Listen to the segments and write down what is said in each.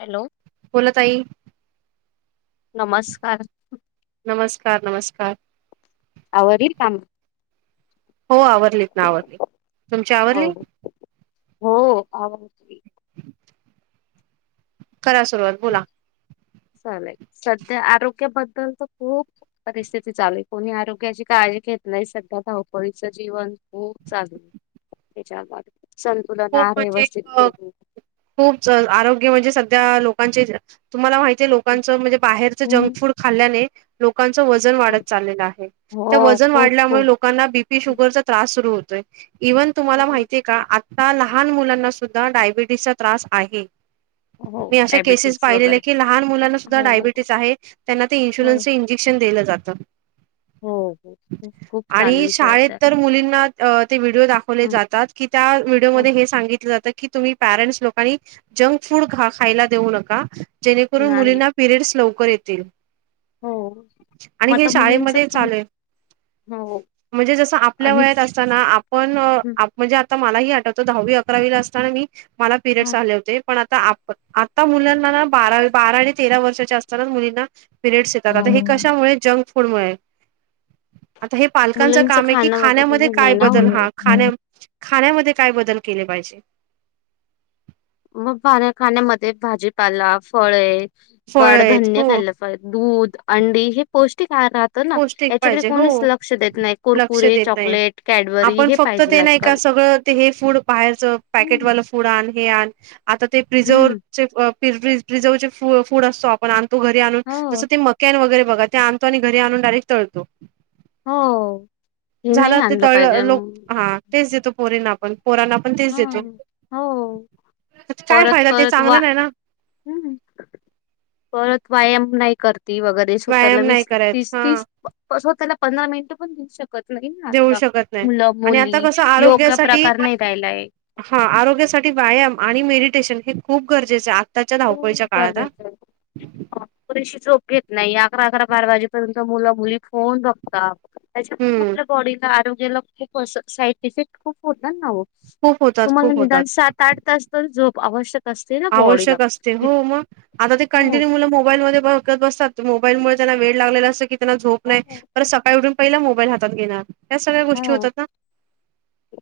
Hello... बोला ताई..... नमस्कार..... नमस्कार नमस्कार.... अर का.... हो आवरलीत ना आवरली तुमची आवरली? हो हो आवरलं कि करा सुरुवात बोला चालेल सध्या आरोग्याबद्दल तर खूप परिस्थितीचं आलंय कोणी आरोग्याची काळजी घेत नाही सध्या धावपळीचं जीवन खूप चालू आहे ते च चल [inaudible] खूप म्हणजे अ खूप आरोग्य म्हणजे सध्या लोकांचे तुम्हाला माहितीये लोकांचं म्हणजे बाहेरच हम्म. जंक फूड खाल्ल्याने लोकांच वजन वजन वाढत चाल आहे हो वजन खूप वाढल्यामुळे लोकांना खूप लोकांना बीपी शुगरचा त्रास सुर होतोय इव्हन तुम्हाला माहिय का? आता लहान मुलांना सुद्धा डायबिटीसचा त्रास आहे. हो मी असे केसेस डायबिटीज पाहिलेले वगैरे की लहान मुलांना सुद्धा हो डायबिटीस आहे. त्यांना ते हो इन्शुलन्सचचे इंजेक्शन दिलं जातं. हो हो खूप खूप चालू आणि आहे शाळेत सध्या तर मुलींना ते व्हिडिओ दाखवले हं, जातात की त्या व्हिडिओ हं. मध्ये हे सांगितल जात की तुम्ही पेरेंट्स लोकांनी जंक फूड खायला देऊ नका जेणेकरून नाही मुलींना पिरियड्स लवकर येतील हो आणि मग हे आता मुलींच शाळेमध्ये पण चालूय हो म्हणजे जस आपल्या आणि वयात अस पण आपण म्हणजे आता मलाही आठवतो दहावी अकरावीला असताना मी मला पिरिडस आले होते पण आता आता मुलांना ना बारा बारा आणि तेरा वर्षाच्या असताना मुलींना पिरयड्स येतात आता हे कशामुळे जंक फूडमुळे आता हे पालकांच मुलींच काम आहे की खाणं खाण्यामध्ये वगैरे नाही काय ना बदल हा खाण्या होत. खाण्यामध्ये काय बदल केले पाहिजे मग पाण्या खाण्यामध्ये भाजीपाला फळे फळ आहेत कडधान्य हो खायला दूध अंडी हे पौष्टिक आहार तर ना पौष्टिक याच्याकडे पाहिजे हो कोणीच लक्ष देत नाही लक्ष कुरकुरे देत नाही चॉकलेट कॅडबरी आपण हे फक्त पाहिजे ते नाही का आजकाल सगळं ते हे फूड बाहेरचं हम्म. पॅकेटवालं फूड आण हे आण आता ते हम्म प्रिझर्वचे प्रिझर्वचे फूड असतो पण आणतो घरी आणून हो. जसं ते मक्यान वगैरे बघा ते आणतो आणि घरी आणून डायरेक्ट तळतो हो. हे नाही झालं ते आणलं पाहिजे. तळलं लोक हम्म. हा तेच देतो पोरींना आपण पोरांना पण तेच देतो हा. हो. काय परत फायदा ते परत चांगला वा नाही ना हम्म परत व्यायाम नाही करती वगैरे ते स्वतःला व्यायाम नाही वीस करत तीस, हा तीस स्वतःला पंधरा मिनटं पण देऊ शकत नाही ना देऊ आता शकत नाही मुलं आणि मुली आता कसं योग्य आरोग्यासाठी प्रकार नाही राहीलाय- हा आरोग्यासाठी व्यायाम आणि मेडिटेशन हे खूप गरजेचे हो बरोबर पुरेशी झोप घेत नाही अकरा अकरा बारा वाजेपर्यंत मुला मुली फोन बघता त्याच्यातुन हम्म आपल्या बॉडीला आरोग्याला खूप असं साईड इफेक्ट खूप होतात ना? खूप होतात तुम्हाला खूप होतात निदान सात आठ तास तर झोप आवश्यक असते ना बॉडीला लागते ते हो मग आता ते कॉन्टीनुए मुलं मोबाईल बघत बसतात मोबाईलमुळे त्याना वेड लागलेला असं क त्यांना झोप नाही हो परत सकाळी उठून पहिला मोबाईल हातात घेणार या सगळ्या गोष्टी हो. होतात ना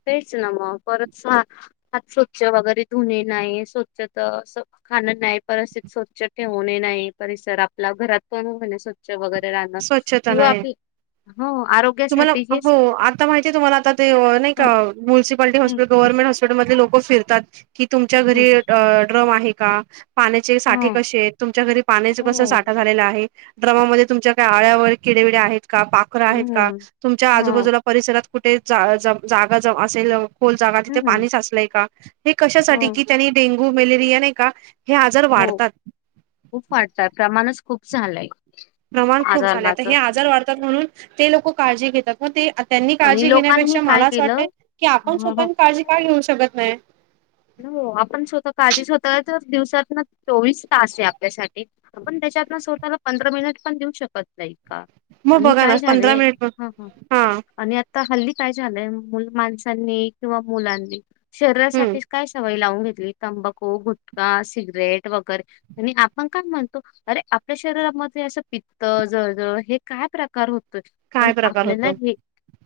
तेच ना मग परत हात स्वच्छ वगैरे धुणे नाही स्वच्छ तर असं खाणं नाही परिसर स्वच्छ ठेवणे नाही परिसर आपला घरात पण होणे स्वच्छ वगैरे राहणं स्वच्छता किंवा नाही आपली हो तुम्हाला आरोग्यासाठी हे हो आता माहिती तुम्हाला आता ते नाही का म्युलसिपालटी ह हॉस्पिटल गव्हर्मेंट हॉस्पिटल मधले लोक फिरतात कि तुमच्या घरी ड्रम आहे का पाण्याचे साठे ह कसे आहेत तुमच्या घरी पाण्याचे कसा हो साठा झालेला आहे ड्रमामध्ये तुमच्या आळ्यावर किडेबिडे आहेत का पाखर आहेत का हम्म तुमच्या हो आजूबाजूला परिसरात कुठे जागा ज असेल खोल जागा तिथे हम्म पाणी साचलंय का? हे हो कशासाठी की त्यांनी डेंगू मलेरिया नाही का हे आजार हो वाढतात खूप वाढताय प्रमाणच खूप झालंय प्रमाण खूप झाले तर हे आजारणाचं आजार वाढतात म्हणून ते लोक काळजी घेतात मग ते त्यांनी आणि काळजी लोकांनी घेण्यापेक्षा काय मला असं केलं वाटत की आपण हं, स्वतः हं. काळजी काय घेऊ शकत नाही हो आपण स्वतः काळजी स्वतः तर दिवसात ना चोवीस तास आहे आपल्यासाठी आपण त्याच्यात स्वतःला पंधरा मिनिट पण देऊ शकत नाही का मग आणि बघा ना काय झाले पंधरा मिनिट ह ह हा आणि आता आता हल्ली काय झालंय मुल माणसांनी किंवा मुलांनी शरीरासाठी हम्म सवय लावून घेतली तंबाकू गुटखा सिगरेट वगैरे आणि आपण काय म्हणतो अरे आपल्या शरीरामध्ये असं पित्त जळजळ हे काय प्रकार होतोय पण काय प्रकार आपल्याला होतो हे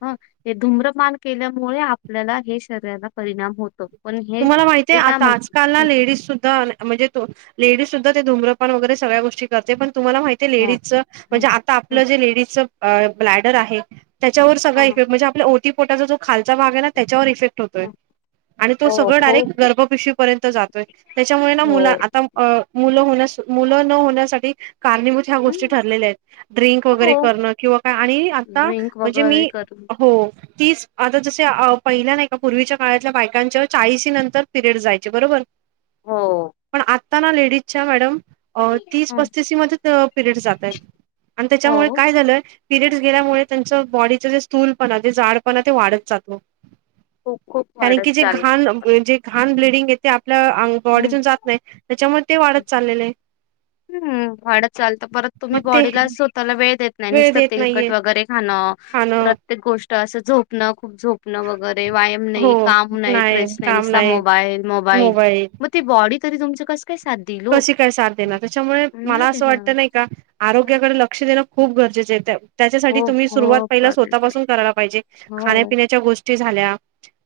ह ते धूम्रपन केल्यामुळे आपल्याला हे शरीराला परिणाम होतो पण हे तुम्हाला माहतीय ते काय आता आजकालला म्हणतात ना लेडीज सुद्धा म्हणजे तो लेडीज सुद्धा ते धम्रपान वगरे सगळ्या गोष्टी ते पण तुम्हाला माहिती ह लेडीज ह म्हणजे आता आपलं जे लेडीजच ब्लॅडर आहे त्याच्यावर सगळा ह इफेक्ट म्हणजे आपल्याओटी पोटाचा जो खाल भाग आहे ना त्याच्यावर इफेक्ट होतोय आणि तो हो सगळं डायरेक्ट खूप खूप. गर्भपिशीवी पर्यंत जातोय त्याच्यामुळे ना मुला हो आता अ मुलं होण्यास मुलं न होण्यासाठी कारणीभूत ह्या हं, गोष्टी ठरलेल्या आहेत ड्रिंक वगैरे हो करणं किंवा काय आणि आता ड्रिंक म्हणजे वगैरे मी करून हो तीस आता जसे पहिल्या नाही का पूर्वीच्या काळातल्या बायकांच्या चाळीस नंतर पिरियड जायचे बरोबर हो पण आता ना लेडीजच्या मॅडम तीस हं. पस्तीस मध्ये परियड जाताय आणि त्याच्यामुळे हो काय झालंय पिरियडस गेल्यामुळे त्यांच बॉडीचे तूल पण जे जाड पण ते वाढत जातो खूप खूप कारण की वाढत जे चालाय घाण जे घाण ब्लडिंग येते आपल्या अ हम्म बॉडीतून जात नाही त्याच्यामुळे ते हं. वाढत चाललेले आहे हम्म वाडत चालत परत तुम्ही मग ते बॉडीला स्वतःला वेळ देत नाही निसत तेलकट वगैरे खाणं हॅलो प्रत्येक गोष्ट असं झोपणं खूप झोप नवघर आहे व्यायाम हो नाही काम नाही ट्रेस नाही निसता मोबाईल मोबाईल मग ती बॉडी तरी तुमची कस काय सात देते कशी काय साथ देणार त्याच्यामुळे मला आहे असं ना. वाटत नाही का आरोग्याकडे लक्ष देणे खूप गरजेच त्याच्यासाठी हो तुम्ही सुरुवात हो पहिला करेल, करेल. स्वःपासून करायला पाहिजे हो खाण्यापिण्याच्या गोष्टी झाल्या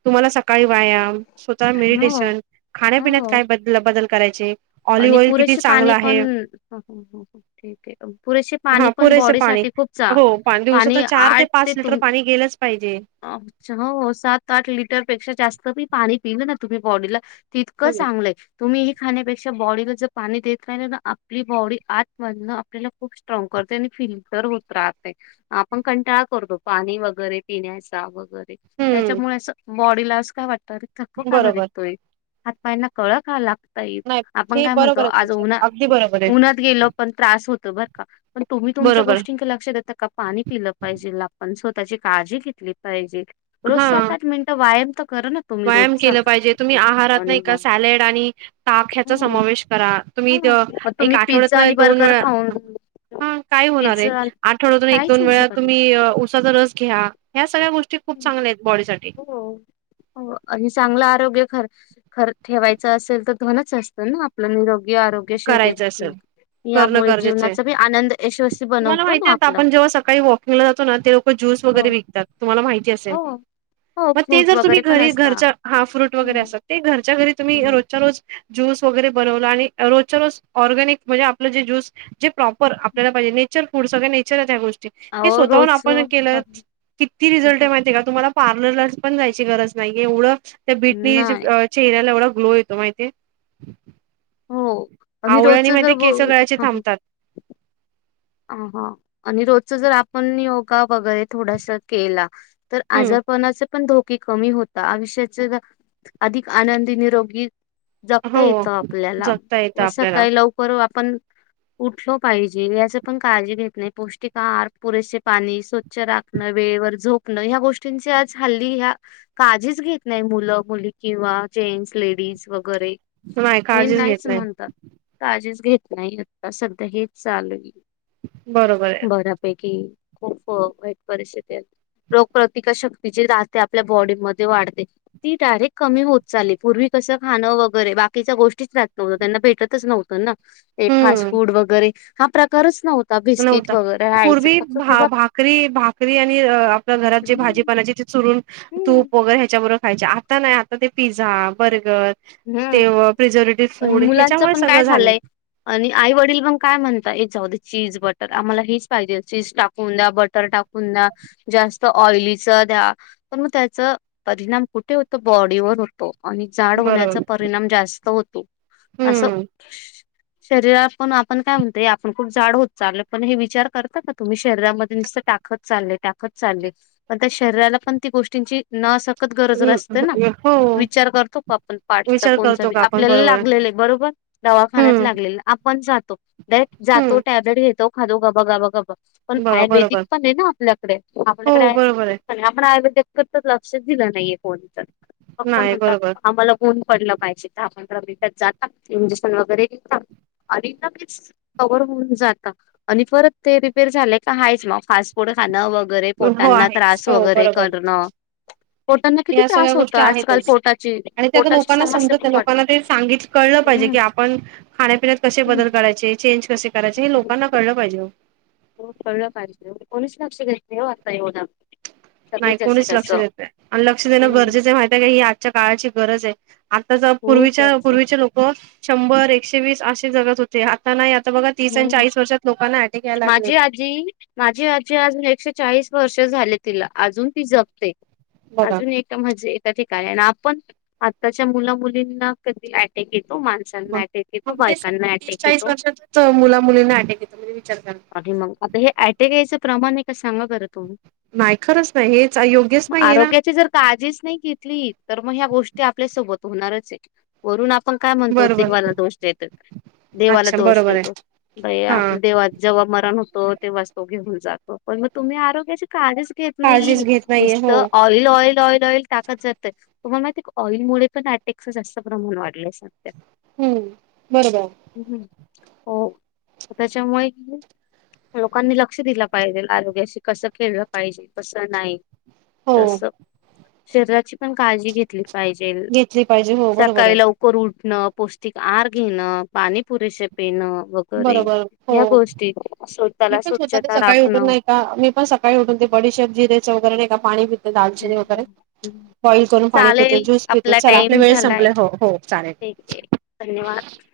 तुम्हाला सकाळी वायाम स्वतः हो मेडिटेशन खाण्यापिण्यात हो. काय बदल बदल करायचे आणि ऑलिव्ह ऑइल किती पुरेसे चांगलं पाणी पण आहे ह ह ह ठीक आहे पुरेसे हा पाणी पण पुरेसे बॉडी पाणी साठी खूप चा हो पाच दिवसाात पाणी चार ते पाच लिटर पाणी गेलंच पाहिजे अच्छाव सात आठ लिटरपेक्षा जास्त बी पाणी पिलं ना तुम्ही बॉडीला तितकं हम्म चांगलंय तुम्ही खाण्यापेक्षा बॉडीला जर पाणी देतराहीलन ना आपली बॉडी आत मधण आपल्याला खूप काम करते आणि फिल्टर होत राहते आपण कंटाळा करतो पाणी वगैरे पिण्याचा वगैरे हम्म त्याच्यामुळे असं बॉडी लॉस काय वाटत थकवा का बरं बरोबर निघतोय हातपायांना कळा का लागता येत नाही आपण हे काय म्हणतो बरोबर आहे आज तुमचं उन्हा अगदी बरोबर आहे उन्हात गेलो पण त्रास होत बर का पण तुम्ही तुमच्या बरोबर गोष्टीं लक्षात का पाणी पिलं पाहिजे आपण स्वतःची काळजी घेतली पाहिजेत रोज हा सात आठ मिनटं व्यायाम त कर नात व्यायाम केलं पाहिजे तुम्ही आहारात नाही का मग सॅलेड आणि ताकख्याचा हं समावेश करा तुम्ही द हां अ मग एक तुम्ही पिझ्झा आणि आठवड्यात दोन बर्गर वेळा खाऊन हम हा काय होणार आहे पिझ्झा आणि आठवड्यातून एक काहीच दोन होऊ वेळा शकत नाही. तुम्ही उसाचा रस घ्या ह्या सगळ्या गोष्टी खूप चांगल्या आहेत बॉडी साठी हो हो आणि चांगलं आरोग्य खर खर ठेवायचं असेल तर धनच असतं ना आपल निरोगी आरोग्य शरीर करण यामुळे गरजेच ये जीवनाचा बी आनंद यशस्वी तुम्हाला बनवतो ना माहितीय आता आपला. आपण जेव्हा सकाळी वॉकिंगला जातो ना ते ज्यूस वगैरे हो विकतात तुम्हाला माहिती असेल. हो. हो मग ते फ्रूट जर तुम्ही वगैरे पण घरी असता घरच्या हा फ्रूट वगैरे हम्म असल ते घरच्या घरी तुम्ही हम्म. रोजच्या रोज ज्यूस वगैरे बनवल आणि रोजच्या रोज ऑर्गॅनिक म्हणजे आपल जे ज्यूस जे प्रॉपर आपल्याला पाहिजे नेचर फूड सगळ्या नेचरच्या्या गोष्टी ते अहो स्वतःहून रोज आपण केलं किती रिझल्ट माहिती ये का तुम्हाला पार्लरला पण जायची गरज नाही एवढ त्या बीटनी जे नाही चेहऱ्याला एवढा ग्लो येतो माहितीेये? हो आणि रोजच जर ब केस गळायचे थांबतात. अ हा आणि रोजच जर आपण योगा वगैरे थोडासा केला तर हम्म आजारपणाचे पण धोके कमी होता आयुष्याचे अधिक आनंदी निरोगी जपता हो येत आपल्याला जगता येतं व आपल्याला सकाळी लवक आपण उठलो पाहिजे या पण काळजी घेत नायी पौष्टिक आहार पुरेसे पाणी स्वच्छ राखण वेळेवर झोप ह्या गोष्टींची आज हल्ली ह्या काळजीच घेत नाही मुलं मुली किंवा जेंट्स लेडीज वगैरे नाही हे काळजीच घेत नाहीच नाही. म्हणतात काळजीच घेत नाही आता सध्या हेच चालू बरोबर आहे. बऱयापैकी ई खूप अ वाईट परिस्थिती आहेत रोगप्रतिकारशक्ती जी राहते आपल्या बॉडीमध्ये वाढते ती डायरेक्ट कमी होत चाली पूर्वी कसं खाणं वगैरे बाकीच्या गोष्टीच राहत नव्हतं त्यांना भेटतच नव्हतं ना ते फास्ट हम्म फूड वगैरे हा प्रकारच नव्हता बिस्किट नव्हता. वगेरे पूर्वी भा भाकरी भाकरी आणि आपल्या घरात जे भाजी हम्म बनायची ते चुरून हम्म तूप वगैरे ह्याच्याबरोबर खायचे आता नायी आता ते पिझ्झा बर्गर हम्म. तेव प्रिझर्वेटिव पण फूड मुलांच ह्याच्यामुळे पण काय सगळ झाल झालंय आणि आई वडील पण काय म्हणत ये जाऊदे चीज बटर आम्हाला हेच पाइजे चीज टाकून द्या बटर टाकून द्या जास्त ऑइलीच द्या. पण मग त्याच परिणाम कुठे होतो? बॉडीवर हो? आणि जाड होण्याचा बरोबर परिणाम जास्त होतो अस हम्म. शरीरात पण आपण काय म्हणतय आपण खूप जाड होत चालले पण हे विचार करत का तुम्ही शरीरामध्ये निस्ते टाकत चालले टाकत चालले पण त्या शरीराला पण ती गोष्टींची न सकत गरज असते ना हं, हो विचार करतो आपण? पाठचा विचार कोणचा करतो बी का आपण आपल्याला बरोबर आहे. लागलेल ये बरोबर? दवाखान्यात हम्म लागलेल आपण जातो दट जातो हम्म टॅब्लेट घेतो खाधो गबा गा ब गबा पण बघा आयुर्वेदिक बरोबर पण ये ना आपल्याकडे, आपल्याकडे हो बरोबर आहे. आयुर्वेदिक आपण आयुवेदा लक्ष दिल नाहीे कोणी पण फक्त नाही म्हणत बरोबर आम्हाला [unintelligible] पडल पाहिजे तर आपण दहा पंधरा मिनटात जाता इंजेक्शन वगैरे घेता आणि लगेच कवर होऊन जात आणि परत ते रिपेर झालेय का हाच म फास्ट पुढ खाणं वगैरे हो पोटांना आहेच त्रास हो वगैरे बरोबर. करण पोटांना किती या सगळ्या त्रास होत गोष्टी आजकाल आहेतच. पोटाची आणि ते आता पोटाची लोकांना समस्या समजत खूप वाढली. लोकांना ते सांगित कळलं पाहिजे हम्म. की आपण खाण्यापण्यात कशे बदल हम्म. कराय चेंज कसे करायचे हे लोकांना कळलं पाहिजे हो कळल पाईजे, कोणीस लक्ष घेत नयी ओ अता येवद नाही कोणीच लक्ष देत नाय आणि लक्ष देण हम्म. गरजेच माहित आहे का ही आजच्या काळाची गरज ये आता खूप पूर्वीच्या गरज आहे. पूर्वीचे लोक शंभर एकशे वीस असे जगात होते ते आता नाही आता बघा तीस आणि चाळीस वर्षात लोकांना ऍटक याय लागले जी माझी आजी अजून एकशे चाळीस वर्ष झाले तिला अजून ती जपते बघा अजून एक म्हणजे ए ठिकाणी आणि आपण आताच्या मुला मुलींना कधी अटॅक येतो मा मग टेक तो मग तेच बायकांना सांगते तीस अटॅक चाळीस येतो वर्षातच मुला मुलींना अटक येत म्हणजे विचार कर आणि मग आता हे टेक यायचं प्रमाण आहे का सांगा बरं तुम्ही नाही खरंच नाही हेच योग्यच नाहीये ना ताजीच नाही घेतली तर मग ह्या गोष्टी आपल्यासोबत होणारच आहेत वरून आपण काय म्हणतो बरोबर देवाला दोष देत देवाला अच्छा दोष बरोबर आहे देतो हा आपल्या देवा जेव्हा मरण होतो तेव्हा तो घेऊन जातो पण मग तुम्ही आरोग्याचे काळेच त नाही काळजीच घेत नाहीये नुसत हो ऑइल ऑइल ऑइल ऑइल टाकत जातय त्हा माहि ऑइल मु पण अटेक्च जास्त प्रमाण वाढलं हम्म बरोबर हम् हम हो त्याच्यामुळे लोकांनी लक्ष दिलं पाहिजे आरोग्याशी कसं खेळलं पाहिजे कसं नाही तस हो शरीराची पण काळजी घेतली पाहिजे घेतली पाहिजे हो बरोबर आहे. सकाळी उठण पौष्टिक आआर घेण पाणी पुरेसे पेण व वेगेरे बरोबर हो. या गोष्टी मी स्वतःला पण स्वतः ते स्वच्छता सकाळी राखण उठून नाही का मी पण सकाळी उठून ते बडीशेप जिरेच वगैरे नाही का पाणी हम दालचिनी वगैरे हम बॉईल करून पाणी पिते चालेल ज्यूस पिते आपला चला टाईम वेळ झालाय संपलाय हो हो चालेल. ठीक ये धन्यवाद.